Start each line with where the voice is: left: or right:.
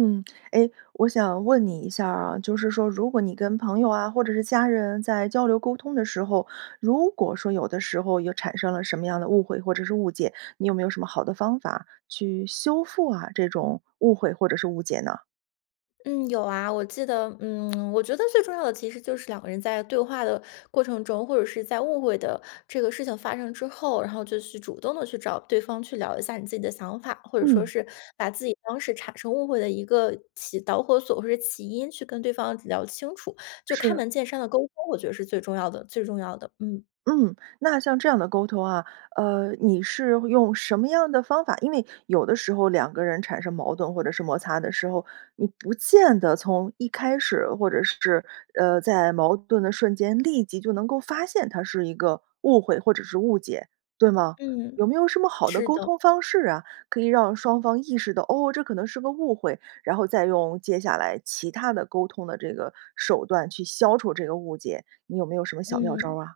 right: 嗯，哎，我想问你一下儿啊，就是说如果你跟朋友啊，或者是家人在交流沟通的时候，如果说有的时候有产生了什么样的误会，或者是误解，你有没有什么好的方法去修复啊，这种误会或者是误解呢？
left: 嗯，有啊。我记得，嗯，我觉得最重要的其实就是两个人在对话的过程中，或者是在误会的这个事情发生之后，然后就去主动地去找对方去聊一下你自己的想法，或者说
right: 嗯。
left: 是把自己当时产生误会的一个起导火索或者起因去跟对方聊清楚，就开
right: 是。
left: 门见山地沟通，我觉得是最重要的，最重要的，嗯。
right: 嗯，那像这样的沟通啊，呃，你是用什么样的方法？因为有的时候两个人产生矛盾或者是摩擦的时候，你不见得从一开始，或者是，呃在矛盾的瞬间，立即就能够发现它是一个误会，或者是误解，对吗？有
left: 嗯，
right: 没有什么好的
left: 是
right: 沟
left: 的。
right: 通方式啊？可以让双方意识到，哦，这可能是个误会，然后再用接下来其他的沟通的这个手段，去消除这个误解，你有没有什么小妙招
left: 嗯。
right: 儿啊？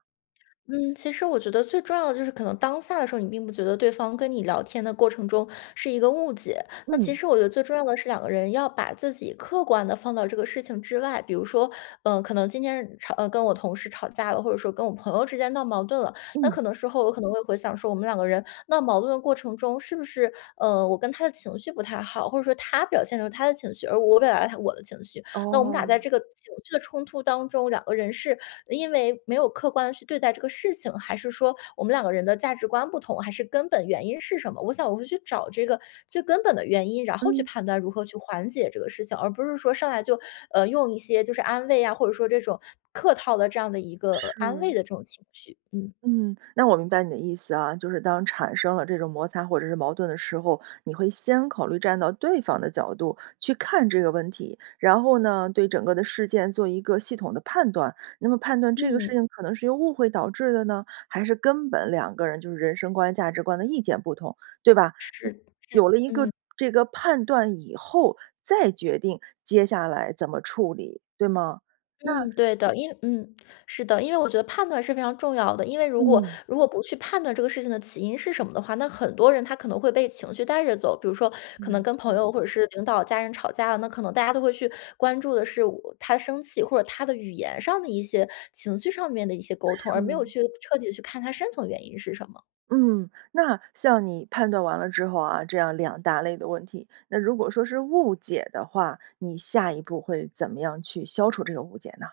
left: 嗯，其实我觉得最重要的就是可能当下的时候，你并不觉得对方跟你聊天的过程中是一个误解。那其
right: 嗯。
left: 实我觉得最重要的是，两个人要把自己客观地放到这个事情之外，比如说，呃，可能今天吵跟我同事吵架了，或者说跟我朋友之间闹矛盾了。那
right: 嗯。
left: 可能时候我可能会回想说，我们两个人闹矛盾的过程中，是不是，呃我跟他的情绪不太好，或者说他表现有他的情绪，而我表达有我的情绪，那我们俩在
right: 哦。
left: 这个情绪的冲突当中，两个人是因为没有客观地去对待这个事情？还是说我们两个人的价值观不同？还是根本原因是什么？我想我会去找这个最根本的原因，然后去
right: 嗯。
left: 判断如何去缓解这个事情，而不是说，上来就，呃用一些就是安慰呀，或者说这种客套的这样的一个呃安慰
right: 是。
left: 的这种情绪，嗯。
right: 嗯，那我明白你的意思啊。就是当产生了这种摩擦或者是矛盾的时候，你会先考虑站到对方的角度，去看这个问题，然后呢，对整个的事件做一个系统的判断。那么判断这个事
left: 嗯。
right: 情，可能是由误会导致的呢？还是根本两个人就是人生观、价值观的意见不同，对吧？
left: 是的是的，
right: 有了一个
left: 嗯。
right: 这个判断以后，再决定，接下来怎么处理，对吗？那
left: 嗯，对的，因嗯，是的。因为我觉得判断是非常重要的，因为如果
right: 嗯。
left: 如果不去判断这个事情的起因是什么的话，那很多人他可能会被情绪带着走。比如说可能
right: 没
left: 跟朋
right: 错。
left: 友或者是领导、家人吵架，那可能大家都会去关注的是我他生气，或者他的语言上的一些，情绪上面的一些沟通，而没有
right: 是。
left: 去彻底地去看它深层原因是什么。
right: 嗯，那像你判断完了之后啊，这样两大类的问题。那如果说是误解的话，你下一步会怎么样去消除这个误解呢？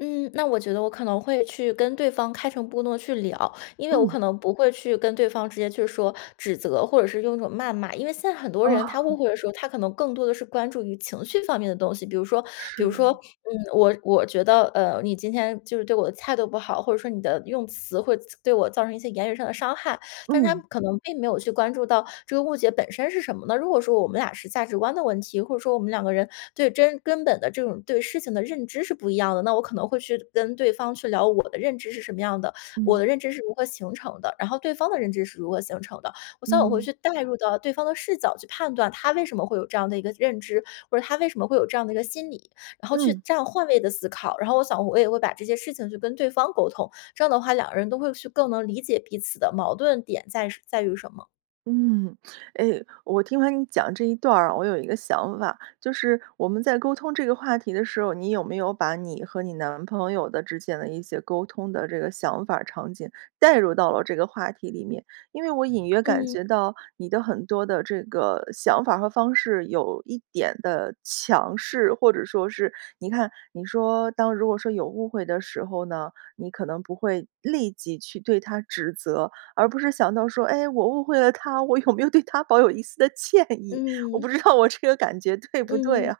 left: 嗯，那我觉得我可能会去跟对方开诚布公地去聊，因为我
right: 嗯。
left: 可能不会去跟对方直接去说指责，或者是用一种谩骂。因为现在很多人他误
right: 哦。
left: 会的时候，他可能更多的是关注于情绪方面的东西，比如说比如说
right: 是。
left: 嗯，我我觉得呃，你今天就是对我的态度不好，或者说你的用词会对我造成一些言语上的伤害。但是他
right: 嗯。
left: 可能并没有去关注到这个误解本身是什么呢？如果说我们俩是价值观的问题，或者说我们两个人对真根本的这种对事情的认知是不一样的，那我可能会去跟对方去聊我的认知是什么样的，我
right: 嗯。
left: 的认知是如何形成的，然后对方的认知是如何形成的，我想我会
right: 嗯。
left: 去代入到对方的视角去判断他为什么会有这样的一个认知，或者他为什么会有这样的一个心理。然后去
right: 嗯。
left: 这样换位地思考，然后我想我也会把这些事情去跟对方沟通，这样的话，两个人都会去更能理解彼此的矛盾点在什在于什么。
right: 嗯，哎，我听完你讲这一段儿啊，我有一个想法。就是我们在沟通这个话题的时候，你有没有把你和你男朋友的之间的一些沟通的这个想法儿、场景代入到了这个话题里面？因为我隐约感
left: 嗯。
right: 觉到，你的很多的这个想法儿和方式有一点的强势。或者说是你看你说当如果说有误会的时候呢，你可能不会立即去对他指责，而不是想到说：“哎，我误会了他，我有没有对他抱有一丝的歉意。”我不
left: 嗯。
right: 知道我这个感觉对不对
left: 嗯，
right: 啊，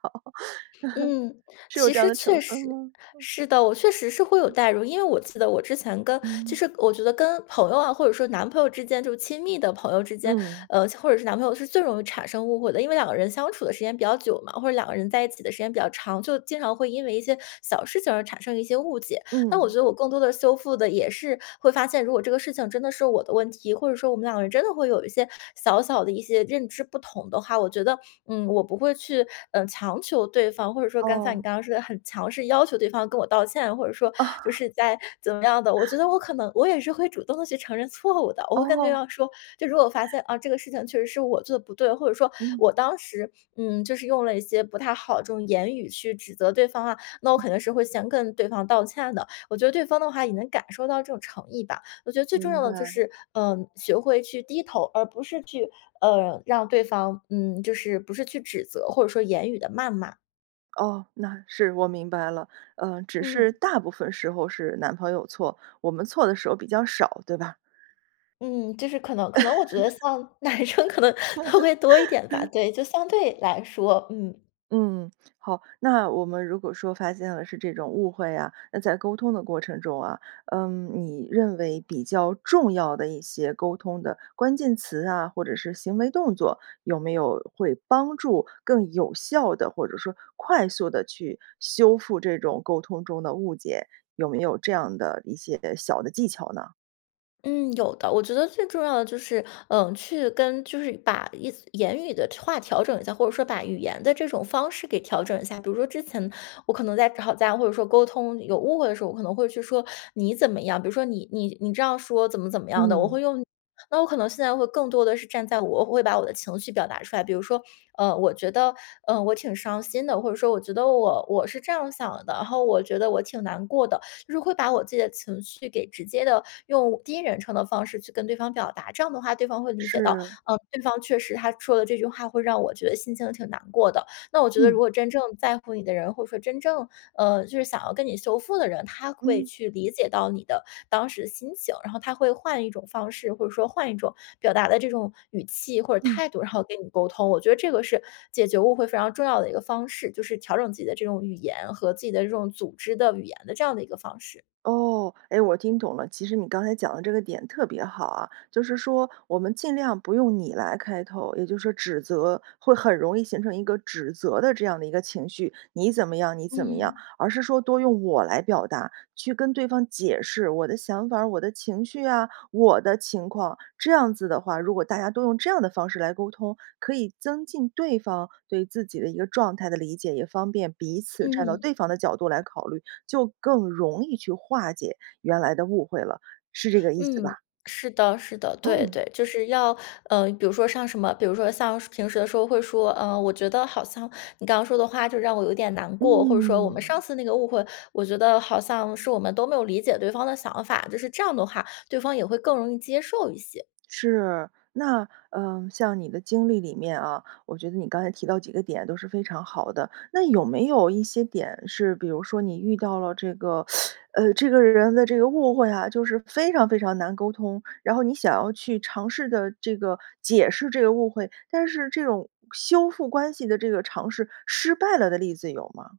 left: 嗯，
right: 是有
left: 其
right: 这样
left: 实
right: 的成
left: 确
right: 分
left: 实
right: 吗？
left: 是的，我确实是会有
right: 嗯。
left: 代入。因为我记得我之前跟其
right: 嗯。
left: 实我觉得跟朋友啊，或者说男朋友之间就亲密的朋友之间，
right: 嗯。
left: 呃，或者是男朋友是最容易产生误会的。因为两个人相处的时间比较久嘛，或者两个人在一起的时间比较长，就经常会因为一些小事情而产生一些误解。那我觉
right: 嗯。
left: 得我更多地修复的也是会发现，如果这个事情真的是我的问题，或者说我们两个人真的会有一些小小的一些认知不同的话，我觉得，嗯，我不会去，嗯，强求对方或者说刚才像你
right: 哦。
left: 刚刚说的很强势要求对方跟我道歉。或者说就是在怎么样的，我觉 得我可能我也是会主动地去承认错误的。我会跟对
right: 哦。
left: 方说，就如果我发现啊，这个事情确实是我做得不对，或者说
right: 嗯。
left: 我当时嗯，就是用了一些不太好的这种言语去指责对方啊，那我
right: 嗯。
left: 可能是会先跟对方道歉的。我觉得对方的话也能感受到这种诚意吧。我觉得最重
right: 明
left: 要的就
right: 白。
left: 是，呃，学会去低头，而不是去，呃，让对方嗯，就是不是去指责，或者说言语的谩骂。
right: 哦，那是，我明白了，呃，只是
left: 嗯。
right: 大部分时候是男朋友错，我们错的时候比较少，对吧？
left: 嗯，就是可能可能我觉得像男生 可能都会多一点吧，对，就相对来说，嗯。
right: 嗯，好，那我们如果说发现了是这种误会啊，那在沟通的过程中啊，嗯，你认为比较重要的一些沟通的关键词啊，或者是行为动作，有没有会帮助更有效地，或者说快速地去修复这种沟通中的误解？有没有这样的一些小的技巧呢？
left: 嗯，有的，我觉得最重要的就是，呃，去跟就是把一言语的话调整一下，或者说把语言的这种方式给调整一下。比如说之前我可能在吵架，或者说沟通有误会的时候，我可能会去说“你怎么样”，比如说：“你你你这样说怎么怎么样的。”我
right: 嗯。
left: 会用那我可能现在会更多的是站在我，我会把我的情绪表达出来。比如说，呃，“我觉得”，呃，“我挺伤心的”，或者说：“我觉得我我是这样想的，然后我觉得我挺难过的。”就是会把我自己的情绪给直接地用第一人称的方式去跟对方表达，这样的话对方会理解到，
right: 是。
left: 呃，对方确实他说的这句话会让我觉得心情挺难过的。那我觉得如
right: 嗯。
left: 果真正在乎你的人，或者说真正，呃，就是想要跟你修复的人，他会
right: 嗯。
left: 去理解到你的当时的心情，然后他会换一种方式，或者说换一种表达的这种语气或者
right: 嗯。
left: 态度，然后跟你沟通。我觉得这个是解决误会非常重要的一个方式，就是调整自己的这种语言，和自己的这种组织的语言的这样的一个方式。
right: 哦，哎，我听懂了。其实你刚才讲的这个点特别好啊，就是说我们尽量不用你来开头，也就是指责，会很容易形成一个指责的这样的一个情绪，"你怎么样你怎么样。"
left: 嗯。
right: 而是说多用我来表达，去跟对方解释我的想法儿，我的情绪啊，我的情况。这样子的话，如果大家都用这样的方式来沟通，可以增进对方对自己的一个状态的理解，也方便彼此站到
left: 嗯。
right: 对方的角度来考虑，就更容易去化解原来的误会了，是这个意思吧？
left: 嗯，是的，是的，对，
right: 嗯。
left: 对。就是要，呃，比如说像什么，比如说像平时的时候会说：“呃，我觉得好像你刚刚说的话就让我有点难过”，或者说：“我们
right: 嗯。
left: 上次那个误会，我觉得好像是我们都没有理解对方的想法”，就是这样的话，对方也会更容易接受一些。
right: 是，那，呃，像你的经历里面啊，我觉得你刚才提到几个点都是非常好的。那有没有一些点，是比如说你遇到了这个，呃，这个人的这个误会啊，就是非常非常难沟通，然后你想要去尝试着这个解释这个误会，但是这种修复关系的这个尝试，失败了的例子有吗？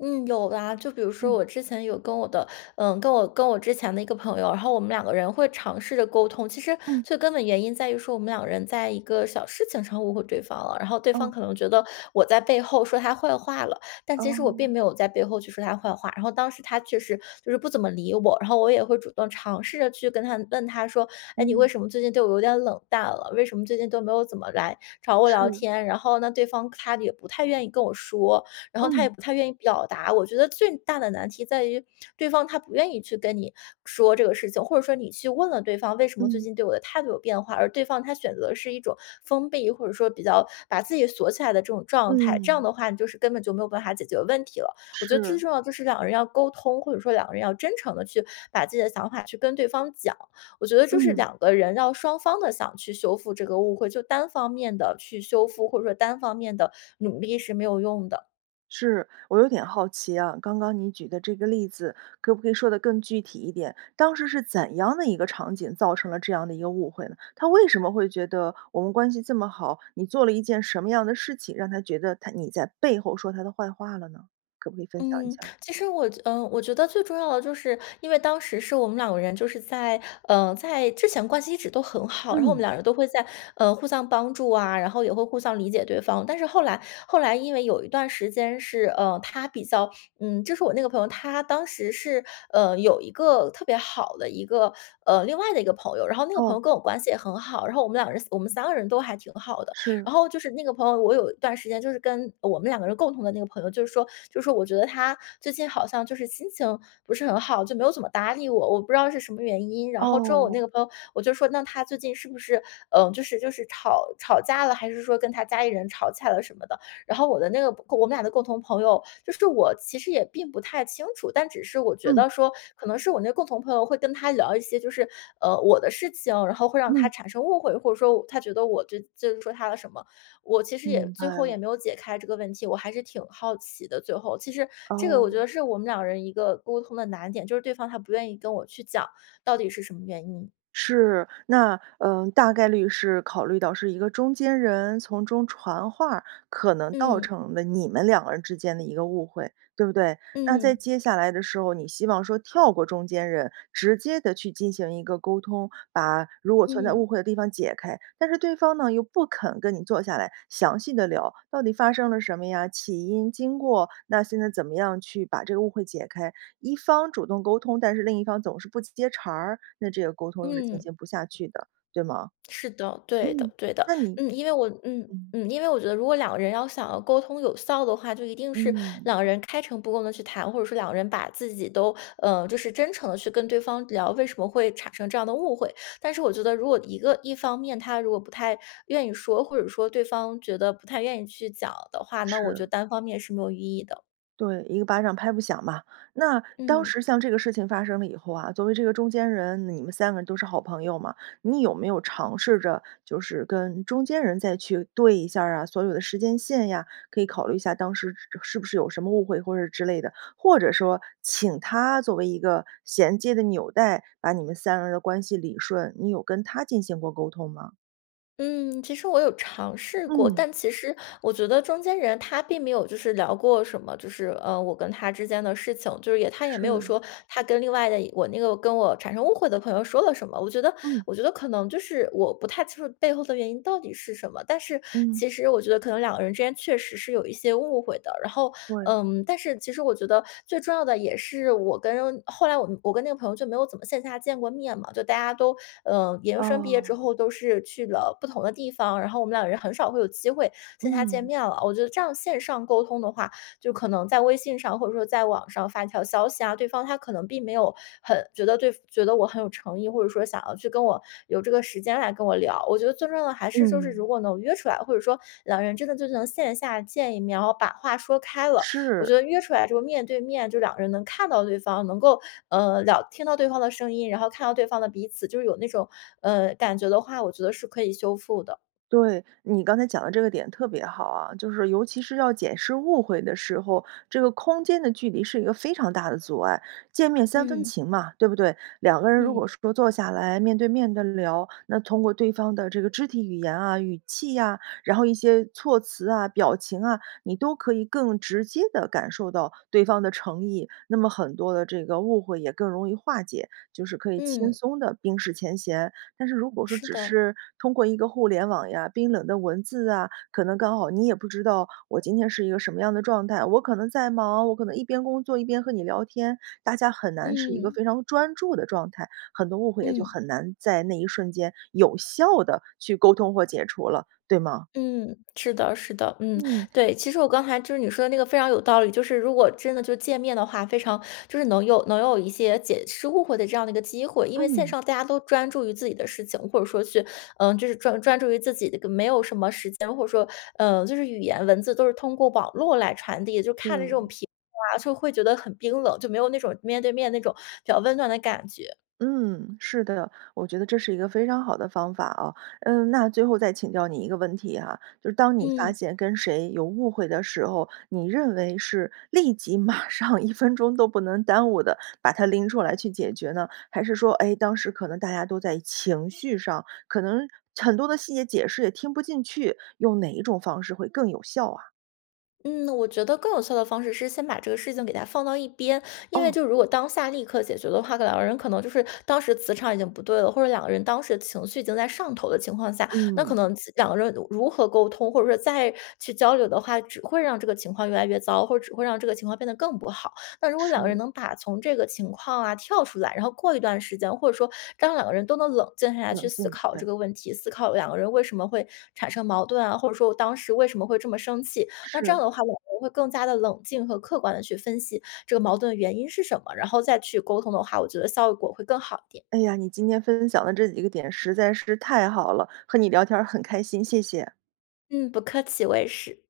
left: 嗯，有啊。就比如说
right: 嗯。
left: 我之前有跟我的，嗯，跟我跟我之前的一个朋友，然后我们2个人会尝试着沟通。其实
right: 嗯。
left: 最根本原因在于说我们2个人在一个小事情上误会对方了，然后对方
right: 哦。
left: 可能觉得我在背后说她坏话了，但其实我
right: 哦。
left: 并没有在背后去说她坏话。然后当时她确实就是不怎么理我，然后我也会主动尝试着去跟她问她说：“哎，你为
right: 嗯。
left: 什么最近对我有点冷淡了？为什么最近都没有怎么来找我聊
right: 是。
left: 天？“然后呢，对方她也不太愿意跟我说，然后她
right: 嗯。
left: 也不太愿意表达。我觉得最大的难题在于，对方她不愿意去跟你说这个事情，或者说你去问了对方：”为什么最
right: 嗯。
left: 近对我的态度有变化？“而对方她选择的是一种封闭，或者说比较把自己锁起来的这种状态，这样
right: 嗯。
left: 的话你就是根本就没有办法解决问题了。我觉得
right: 是。
left: 最重要的就是2个人要沟通，或者说2个人要真诚地去把自己的想法去跟对方讲，我觉得就是
right: 嗯。
left: 2个人要双方地想去修复这个误会，就单方面地去修复，或者说单方面地努力是没有用的。
right: 是，我有点好奇啊，刚刚你举的这个例子，可不可以说得更具体一点？当时是怎样的一个场景造成了这样的一个误会呢？她为什么会觉得我们关系这么好，你做了一件什么样的事情，让她觉得她你在背后说她的坏话了呢？可不可以分享一
left: 嗯，
right: 下？
left: 其实我觉呃，我觉得最重要的就是，因为当时是我们2个人就是在，呃，在之前关系一直都很好。然后我们
right: 嗯。
left: 2个人都会在呃，互相帮助啊，然后也会互相理解对方。但是后来，后来因为有一段时间是，呃，她比较，嗯，就是我那个朋友，她当时是，呃，有一个特别好的一个，呃，另外的一个朋友。然后那个朋
right: 哦。
left: 友跟我关系也很好，然后我们2个人，我们3个人都还挺好的。
right: 是。
left: 然后就是那个朋友，我有一段时间就是跟我们2个人共同的那个朋友，就是说就是说我觉得她最近好像，就是心情不是很好，就没有怎么搭理我，我不知道是什么原因。然后之后我
right: 哦。
left: 那个朋友，我就说：”那她最近是不是，呃，就是就是吵吵架了？还是说跟她家里人吵架了什么的？“然后我的那个我们俩的共同朋友，就是我其实也并不太清楚，但只是我觉
right: 嗯。
left: 得说，可能是我那共同朋友会跟她聊一些就是，呃，我的事情，然后会让她
right: 嗯。
left: 产生误会。或者说我她觉得我就就是说她的什么，我其实也
right: 明
left: 最
right: 白
left: 后也
right: 了。
left: 没有解开这个问题，我还是挺好奇的最后。其实这个我觉
right: 哦。
left: 得是我们2个人一个沟通的难点，就是对方她不愿意跟我去讲，到底是什么原因。
right: 是，那呃，大概率是考虑到是一个中间人从中传话，可能倒
left: 嗯。
right: 成了你们2个人之间的一个误会，对不对？那在
left: 嗯。
right: 接下来的时候，你希望说跳过中间人，直接地去进行一个沟通，把如果存在误
left: 嗯。
right: 会的地方解开。但是对方呢，又不肯跟你坐下来详细地聊，到底发生了什么呀，起因经过，那现在怎么样去把这个误会解开。一方主动沟通，但是另一方总是不接茬儿，那这个沟通是进
left: 嗯。
right: 行不下去的，对吗？
left: 是的，对的
right: 嗯，
left: 对的。
right: 那你
left: 嗯，因为我嗯
right: 嗯。
left: 嗯，因为我觉得如果2个人要想要沟通有效的话，就一定是
right: 嗯。
left: 2个人开诚布公地去谈。或者说2个人把自己都呃，就是真诚地去跟对方聊，为什么会产生这样的误会。但是我觉得如果一个一方面她如果不太愿意说，或者说对方觉得不太愿意去讲的话，那我觉
right: 是。
left: 得单方面是没有意义的。
right: 对，一个巴掌拍不响嘛。那当
left: 嗯。
right: 时像这个事情发生了以后啊，作为这个中间人，你们三个人都是好朋友嘛。你有没有尝试着就是跟中间人再去对一下儿啊，所有的时间线呀，可以考虑一下当时是是不是有什么误会或者之类的？或者说请她作为一个衔接的纽带，把你们三个人的关系理顺，你有跟她进行过沟通吗？
left: 嗯，其实我有尝试过。
right: 嗯。
left: 但其实我觉得中间人她并没有就是聊过什么，就是，嗯，我跟她之间的事情，就是也她也没有
right: 是。
left: 说，她跟另外的也我那个跟我产生误会的朋友说了什么。我觉得
right: 嗯。
left: 我觉得可能就是我不太清楚背后的原因到底是什么？但是
right: 嗯。
left: 其实我觉得可能两个人之间确实是有一些误会的。然后，
right: 对。
left: 嗯，但是其实我觉得最重要的也是我跟后来我跟那个朋友就没有怎么线下见过面嘛，就大家都，呃，研究生毕业之
right: 哦。
left: 后都是去了不同的地方，然后我们两人很少会有机会线下见
right: 嗯。
left: 面了。我觉得这样线上沟通的话，就可能在微信上或者说在网上发一条消息啊，对方她可能并没有很觉得对觉得我很有诚意，或者说想要去跟我有这个时间来跟我聊。我觉得最重要的还是就是
right: 嗯。
left: 如果能约出来，或者说两人真的就能线下见一面，然后把话说开了，我觉
right: 是。
left: 得约出来之后面对面，就两个人能看到对方，能够，呃，聊听到对方的声音，然后看到对方的彼此就有那种，呃，感觉的话，我觉得是可以修复的。
right: 对，你刚才讲得这个点特别好啊，就是尤其是要解释误会的时候，这个空间的距离是一个非常大的阻碍，见面三分
left: 嗯。
right: 情嘛，对不对？两个人如
left: 嗯。
right: 果说坐下来面对面地聊，那通过对方的这个肢体语言啊、语气啊，然后一些措辞啊、表情啊，你都可以更直接地感受到对方的诚意，那么很多的这个误会也更容易化解，就是可以轻
left: 嗯。
right: 松地冰释前嫌。但是如果说
left: 是
right: 只
left: 的。
right: 是通过一个互联网呀、冰冷的文字啊，可能刚好你也不知道我今天是一个什么样的状态，我可能在忙，我可能一边工作、一边和你聊天，大家很难是一个
left: 嗯。
right: 非常专注地状态，很多误会也就
left: 嗯。
right: 很难在那一瞬间有效地去沟通或解除了，对吗？
left: 嗯，是的，是的，嗯，
right: 嗯。
left: 对，其实我刚才就是你说的那个非常有道理。就是如果真的就见面的话，非常就是能有能有一些解释误会的这样的一个机会。因为线
right: 嗯。
left: 上大家都专注于自己的事情，或者说去呃，就是专专注于自己的没有什么时间，或者说呃，就是语言文字都是通过网络来传递，就看着这种
right: 对。
left: 屏幕啊，就会觉得很冰冷，就没有那种面对面那种比较温暖的感觉。
right: 嗯，是的，我觉得这是一个非常好的方法啊。嗯，那最后再请教你一个问题啊，就是当你发
left: 嗯。
right: 现跟谁有误会的时候，你认为是立即、马上、1分钟都不能耽误地把它拎出来去解决呢？还是说，哎，当时可能大家都在情绪上，可能很多的细节解释也听不进去，用哪一种方式会更有效啊？
left: 嗯，我觉得更有效的方式是先把这个事情给它放到一边，因为
right: 哦。
left: 就如果当下立刻解决的话，可能两个人可能就是当时磁场已经不对了，或者两个人当时情绪已经在上头的情况下，那可
right: 嗯。
left: 能几两个人如如何沟通，或者说再去交流的话，只会让这个情况越来越糟，或者只会让这个情况变得更不好。那如果两个人
right: 是。
left: 能把从这个情况啊跳出来，然后过一段时间，或者说当两个人都能冷静下来去
right: 冷
left: 思
right: 静，
left: 考
right: 对。
left: 这个问题，思考两个人为什么会产生矛盾啊、或者说我当时为什么会这么生气，那这
right: 是。
left: 样的话，两个人会更加地冷静和客观地去分析这个矛盾的原因是什么，然后再去沟通的话，我觉得效果会更好一点。
right: 哎呀，你今天分享的这几个点实在是太好了，和你聊天儿很开心，谢谢。
left: 嗯，不客气，我也是。